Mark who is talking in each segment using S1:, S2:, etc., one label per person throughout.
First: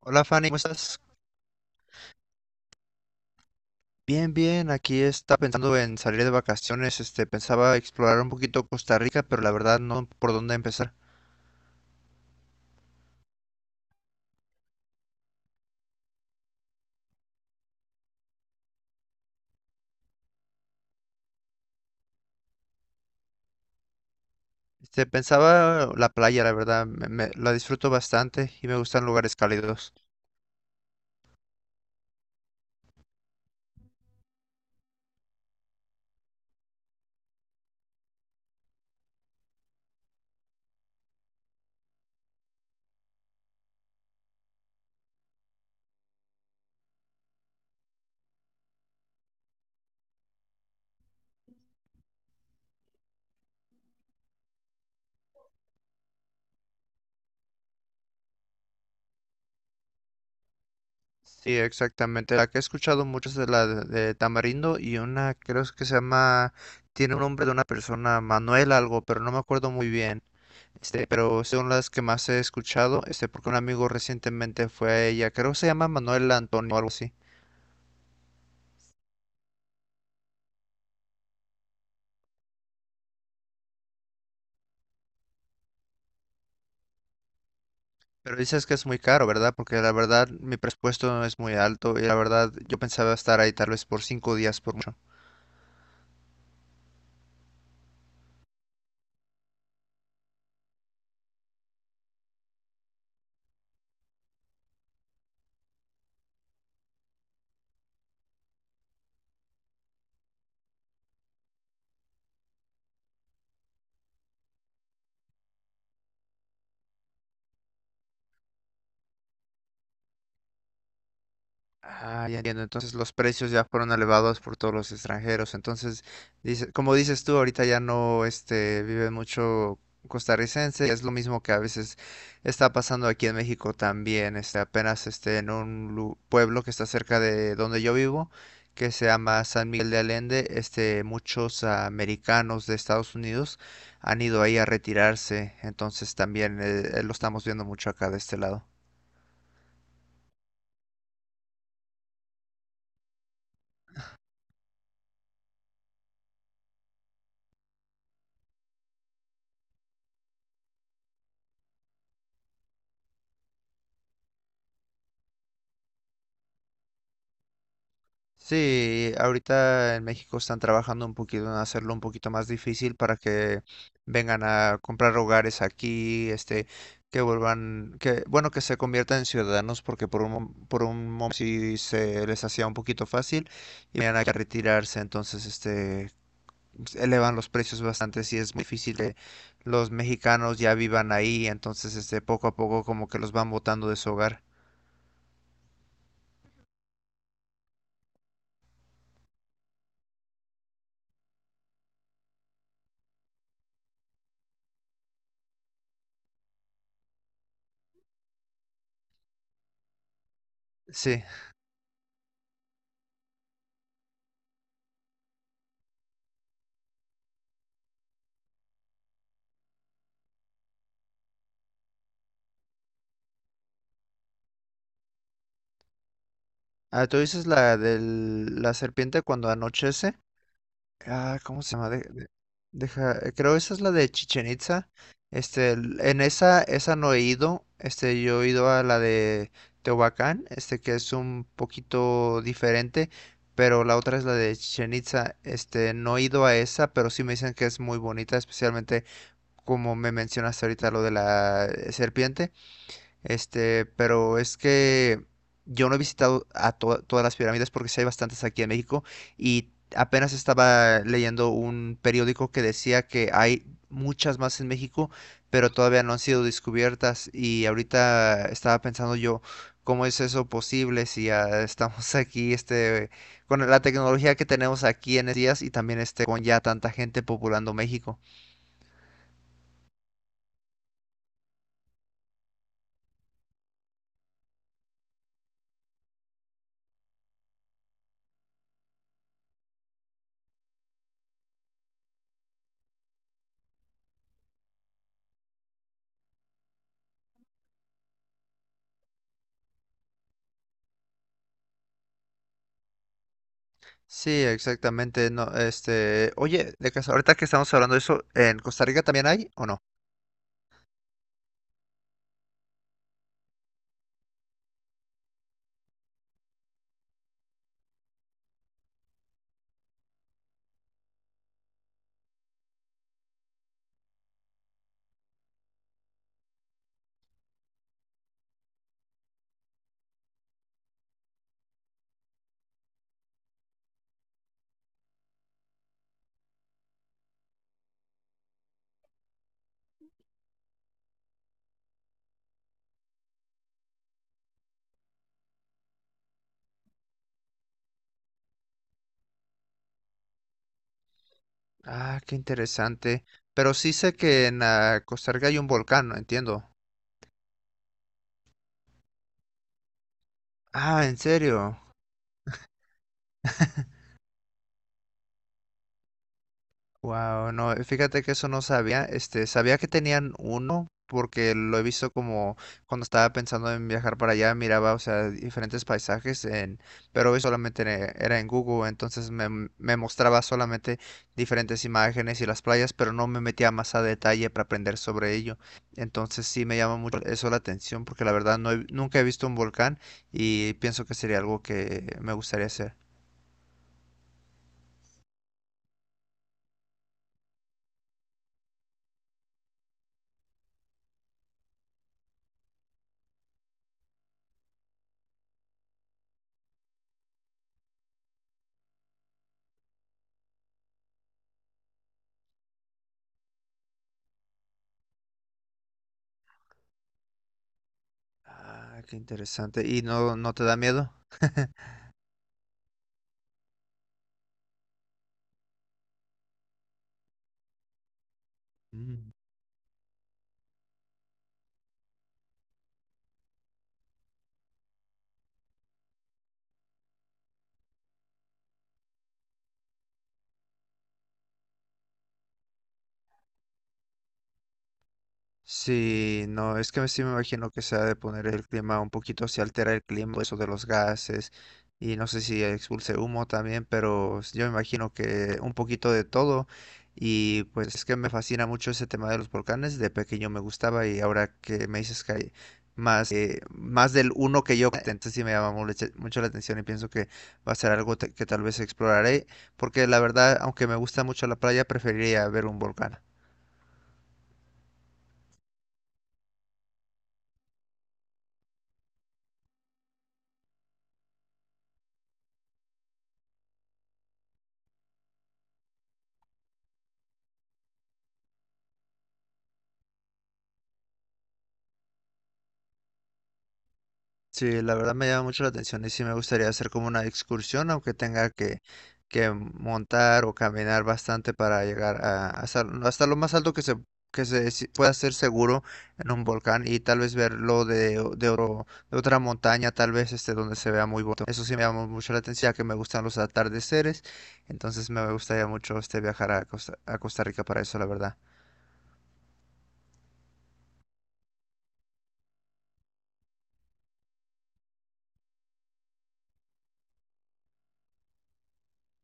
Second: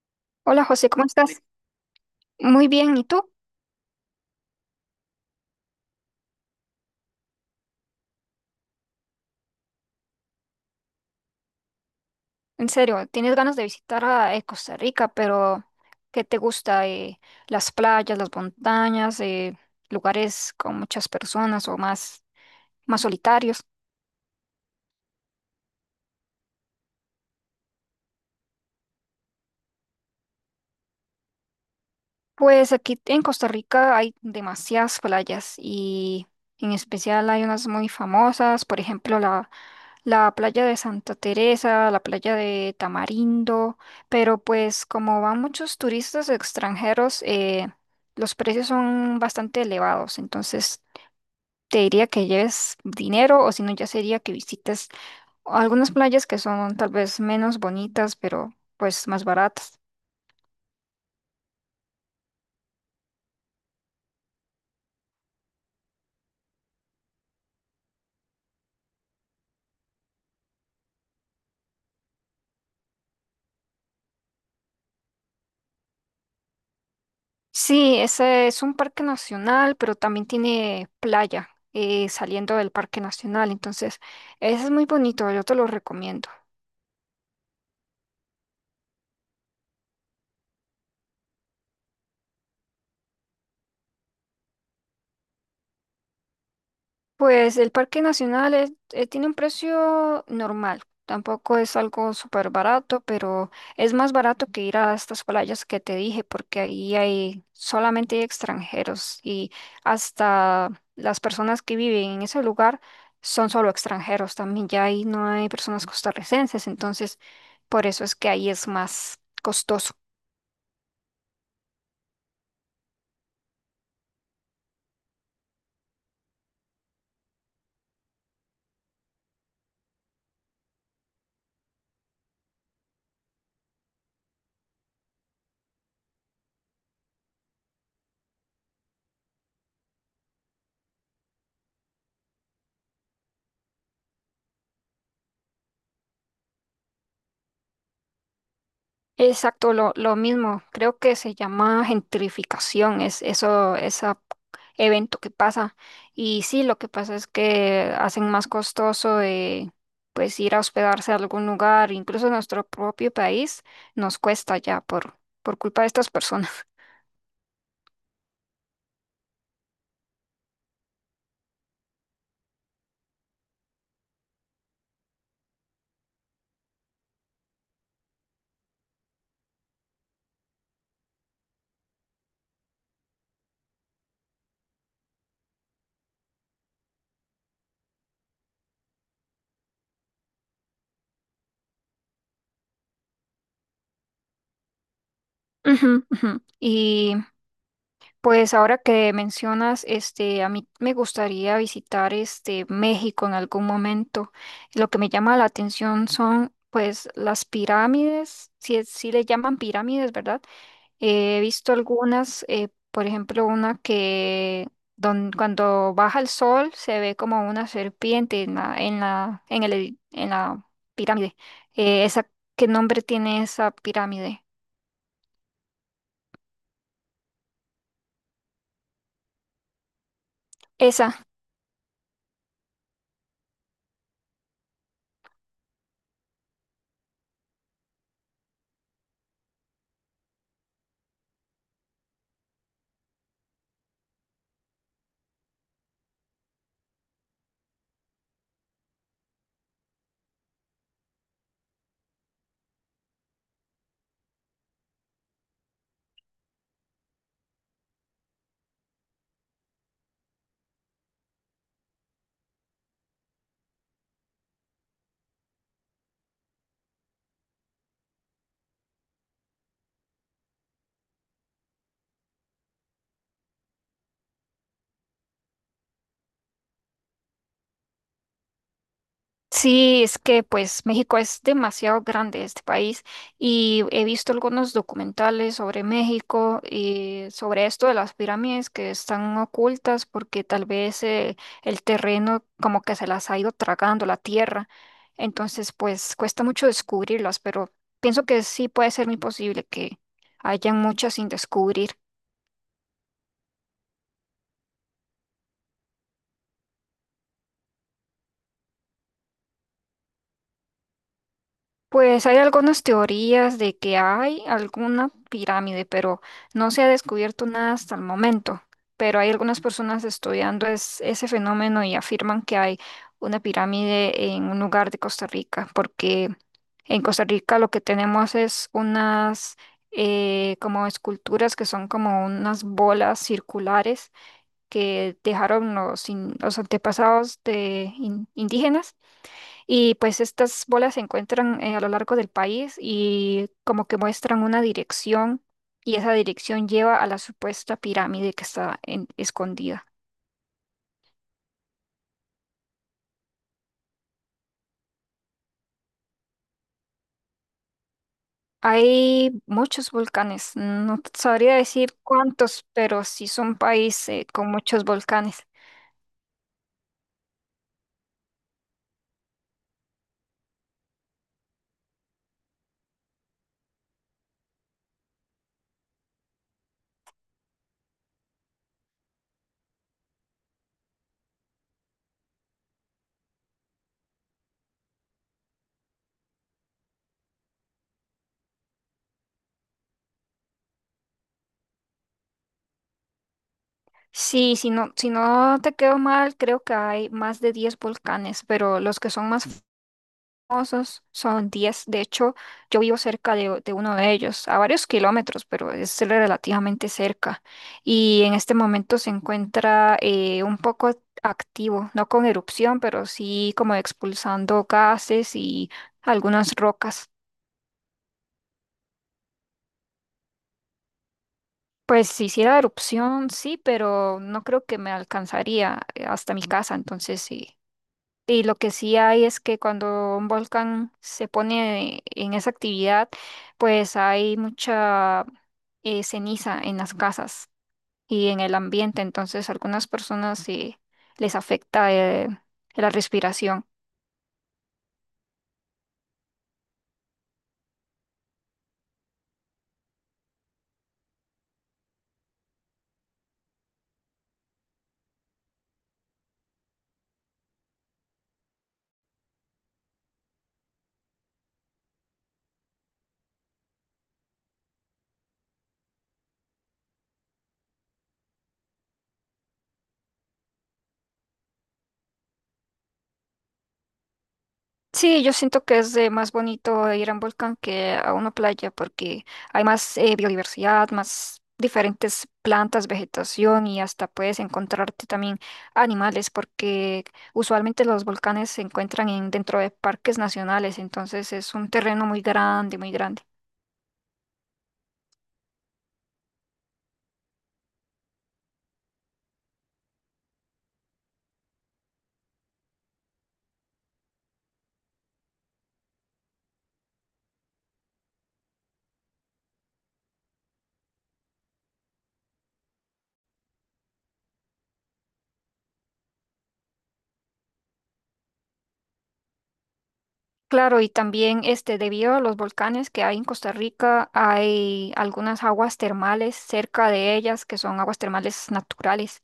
S1: Hola Fanny, ¿cómo
S2: Hola José,
S1: estás?
S2: ¿cómo estás? Muy bien, ¿y tú?
S1: Bien, bien, aquí está pensando en salir de vacaciones, pensaba explorar un poquito Costa Rica, pero la verdad no por dónde empezar.
S2: En serio, tienes ganas de visitar a Costa Rica, pero ¿qué te gusta? Las playas, las montañas, lugares con muchas personas o más solitarios.
S1: Pensaba la playa, la verdad, la disfruto bastante y me gustan lugares cálidos.
S2: Pues aquí en Costa Rica hay demasiadas playas y en especial hay unas muy famosas, por ejemplo la playa de Santa Teresa, la playa de Tamarindo, pero pues como van muchos turistas extranjeros, los precios son bastante elevados, entonces te diría que lleves dinero o si no ya sería que visites algunas playas que son tal vez menos bonitas, pero pues más baratas.
S1: Sí, exactamente. La que he escuchado mucho es de de Tamarindo y una creo que se llama, tiene un nombre de una persona, Manuel algo, pero no me acuerdo muy bien. Pero son las que más he escuchado, porque un amigo recientemente fue a ella, creo que se llama Manuel Antonio o algo así.
S2: Sí, ese es un parque nacional, pero también tiene playa saliendo del parque nacional, entonces ese es muy bonito, yo te lo recomiendo.
S1: Pero dices que es muy caro, ¿verdad? Porque la verdad mi presupuesto no es muy alto y la verdad yo pensaba estar ahí tal vez por 5 días por mucho.
S2: Pues el Parque Nacional tiene un precio normal, tampoco es algo súper barato, pero es más barato que ir a estas playas que te dije, porque ahí hay solamente hay extranjeros y hasta las personas que viven en ese lugar son solo extranjeros también, ya ahí no hay personas costarricenses, entonces por eso es que ahí es más costoso.
S1: Ah, ya entiendo. Entonces los precios ya fueron elevados por todos los extranjeros. Entonces, dice, como dices tú, ahorita ya no, vive mucho costarricense. Es lo mismo que a veces está pasando aquí en México también. En un pueblo que está cerca de donde yo vivo, que se llama San Miguel de Allende, muchos americanos de Estados Unidos han ido ahí a retirarse. Entonces también lo estamos viendo mucho acá de este lado.
S2: Exacto, lo mismo. Creo que se llama gentrificación, es eso, ese evento que pasa. Y sí, lo que pasa es que hacen más costoso pues ir a hospedarse a algún lugar, incluso en nuestro propio país, nos cuesta ya por culpa de estas personas.
S1: Sí, ahorita en México están trabajando un poquito en hacerlo un poquito más difícil para que vengan a comprar hogares aquí, que vuelvan, que, bueno, que se conviertan en ciudadanos, porque por por un momento sí se les hacía un poquito fácil y venían aquí a retirarse, entonces, elevan los precios bastante, sí es muy difícil que los mexicanos ya vivan ahí, entonces, poco a poco como que los van botando de su hogar.
S2: Ujú, ujú. Pues ahora que mencionas, a mí me gustaría visitar México en algún momento. Lo que me llama la atención son, pues, las pirámides, si le llaman pirámides, ¿verdad?
S1: Sí.
S2: He visto algunas, por ejemplo, una que cuando baja el sol se ve como una serpiente en la, en la, en el edi- en la pirámide. Eh, esa, ¿Qué nombre tiene esa pirámide?
S1: Ah, ¿tú dices la de la serpiente cuando anochece? Ah, ¿cómo se llama? Deja, creo esa es la de Chichen Itza. En esa, esa no he ido. Yo he ido a la de Teotihuacán, que es un poquito diferente, pero la otra es la de Chichen Itza. No he ido a esa, pero sí me dicen que es muy bonita, especialmente como me mencionaste ahorita lo de la serpiente. Pero es que yo no he visitado a todas las pirámides porque sí hay bastantes aquí en México y apenas estaba leyendo un periódico que decía que hay muchas más en México, pero todavía no han sido descubiertas y ahorita estaba pensando yo, ¿cómo es eso posible si ya estamos aquí, con la tecnología que tenemos aquí en estos días y también con ya tanta gente populando México?
S2: Sí, es que pues México es demasiado grande este país y he visto algunos documentales sobre México y sobre esto de las pirámides que están ocultas porque tal vez el terreno como que se las ha ido tragando la tierra. Entonces pues cuesta mucho descubrirlas, pero pienso que sí puede ser muy posible que hayan muchas sin descubrir.
S1: Sí, exactamente. No, oye, de casa, ahorita que estamos hablando de eso, ¿en Costa Rica también hay o no?
S2: Pues hay algunas teorías de que hay alguna pirámide, pero no se ha descubierto nada hasta el momento. Pero hay algunas personas estudiando ese fenómeno y afirman que hay una pirámide en un lugar de Costa Rica, porque en Costa Rica lo que tenemos es unas como esculturas que son como unas bolas circulares que dejaron los antepasados de indígenas y pues estas bolas se encuentran a lo largo del país y como que muestran una dirección y esa dirección lleva a la supuesta pirámide que está escondida.
S1: Ah, qué interesante. Pero sí sé que en Costa Rica hay un volcán, entiendo.
S2: Hay muchos volcanes, no
S1: Ah,
S2: te
S1: ¿en
S2: sabría
S1: serio?
S2: decir cuántos, pero sí son países con muchos volcanes.
S1: Wow, no, fíjate que eso no sabía, sabía que tenían uno porque lo he visto como cuando estaba pensando en viajar para allá, miraba, o sea, diferentes paisajes en, pero hoy solamente era en Google, entonces me mostraba solamente diferentes imágenes y las playas, pero no me metía más a detalle para aprender sobre ello. Entonces sí me llama mucho eso la atención porque la verdad nunca he visto un volcán y pienso que sería algo que me gustaría hacer.
S2: Sí, si no te quedo mal, creo que hay más de 10 volcanes, pero los que son más famosos, son 10. De hecho, yo vivo cerca de uno de ellos, a varios kilómetros, pero es relativamente cerca. Y en este momento se encuentra un poco activo, no con erupción, pero sí como expulsando gases y algunas rocas.
S1: Ah, qué interesante. ¿Y no te da miedo?
S2: Pues si hiciera erupción, sí, pero no creo que me alcanzaría hasta mi casa, entonces sí. Y lo que sí hay
S1: Mm.
S2: es que cuando un volcán se pone en esa actividad, pues hay mucha ceniza en las casas y en el ambiente. Entonces, algunas personas sí les afecta la respiración.
S1: Sí, no, es que sí me imagino que se ha de poner el clima un poquito, se altera el clima, eso de los gases, y no sé si expulse humo también, pero yo me imagino que un poquito de todo, y pues es que me fascina mucho ese tema de los volcanes, de pequeño me gustaba, y ahora que me dices que hay más, más del uno que yo, entonces sí me llama mucho mucho la atención y pienso que va a ser que tal vez exploraré, porque la verdad, aunque me gusta mucho la playa, preferiría ver un volcán.
S2: Sí, yo siento que es más bonito ir a un volcán que a una playa porque hay más biodiversidad, más diferentes plantas, vegetación y hasta puedes encontrarte también animales porque usualmente los volcanes se encuentran dentro de parques nacionales, entonces es un terreno muy grande, muy grande.
S1: Sí, la verdad me llama mucho la atención y sí me gustaría hacer como una excursión, aunque que montar o caminar bastante para llegar a, hasta lo más alto que se pueda hacer seguro en un volcán y tal vez verlo de, o- de, oro- de otra montaña, tal vez este donde se vea muy bonito. Eso sí me llama mucho la atención, ya que me gustan los atardeceres, entonces me gustaría mucho este viajar a a Costa Rica para eso, la verdad.
S2: Claro, y también debido a los volcanes que hay en Costa Rica, hay algunas aguas termales cerca de ellas que son aguas termales naturales.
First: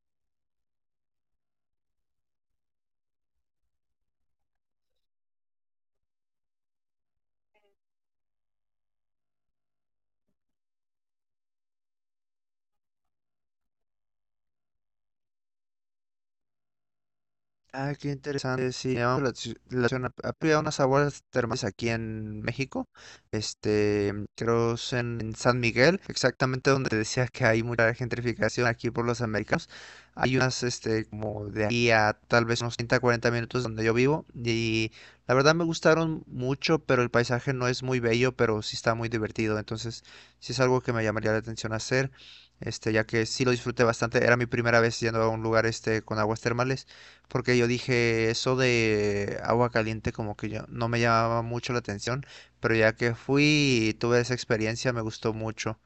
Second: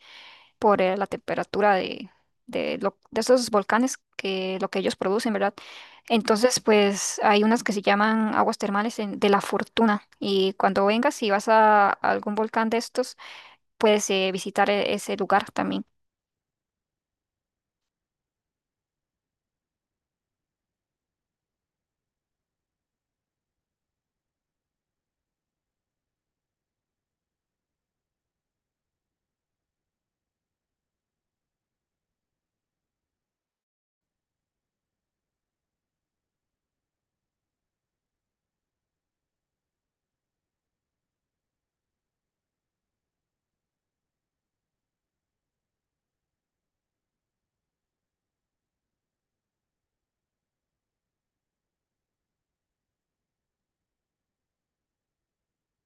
S2: Por la temperatura de esos volcanes que lo que ellos producen, ¿verdad? Entonces, pues hay unas que se llaman aguas termales de la fortuna y cuando vengas y vas a algún volcán de estos, puedes visitar ese lugar también.
S1: Ah, qué interesante. Sí, llamamos la atención. Ha habido unas aguas termales aquí en México. Creo es en San Miguel, exactamente donde te decía que hay mucha gentrificación aquí por los americanos. Hay unas, como de aquí a tal vez unos 30, 40 minutos donde yo vivo. Y la verdad me gustaron mucho, pero el paisaje no es muy bello, pero sí está muy divertido. Entonces, sí es algo que me llamaría la atención hacer. Ya que sí lo disfruté bastante. Era mi primera vez yendo a un lugar este con aguas termales porque yo dije eso de agua caliente como que yo no me llamaba mucho la atención, pero ya que fui y tuve esa experiencia me gustó mucho.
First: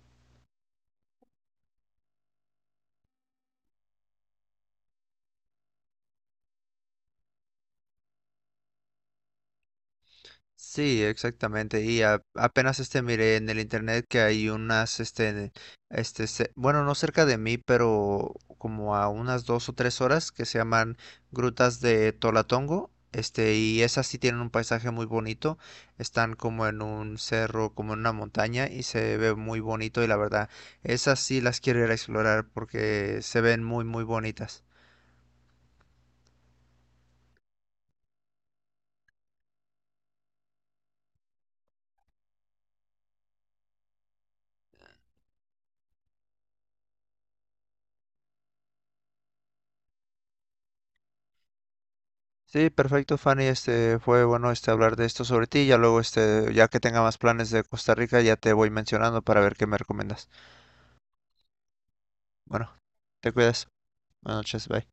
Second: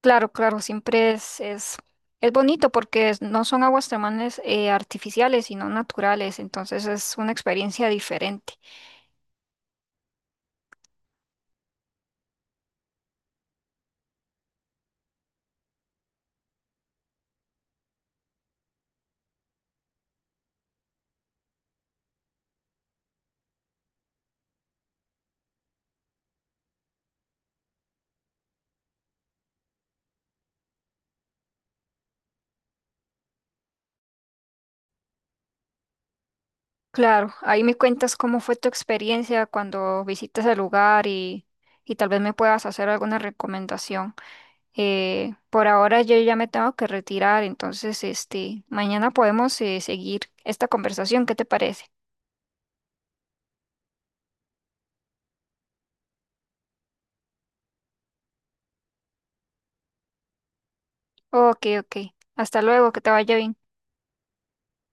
S2: Claro, claro, siempre es bonito porque no son aguas termales artificiales, sino naturales, entonces es una experiencia diferente.
S1: Sí, exactamente. Y apenas este miré en el internet que hay unas, bueno, no cerca de mí, pero como a unas 2 o 3 horas que se llaman Grutas de Tolatongo. Y esas sí tienen un paisaje muy bonito. Están como en un cerro, como en una montaña y se ve muy bonito. Y la verdad, esas sí las quiero ir a explorar porque se ven muy, muy bonitas.
S2: Claro, ahí me cuentas cómo fue tu experiencia cuando visitas el lugar y tal vez me puedas hacer alguna recomendación. Por ahora yo ya me tengo que retirar, entonces mañana podemos seguir esta conversación, ¿qué te parece?
S1: Sí, perfecto, Fanny. Este fue bueno este hablar de esto sobre ti. Ya luego ya que tenga más planes de Costa Rica, ya te voy mencionando para ver qué me recomiendas.
S2: Ok, ok. Hasta
S1: Bueno,
S2: luego, que te
S1: te
S2: vaya bien.
S1: cuidas. Buenas noches, bye.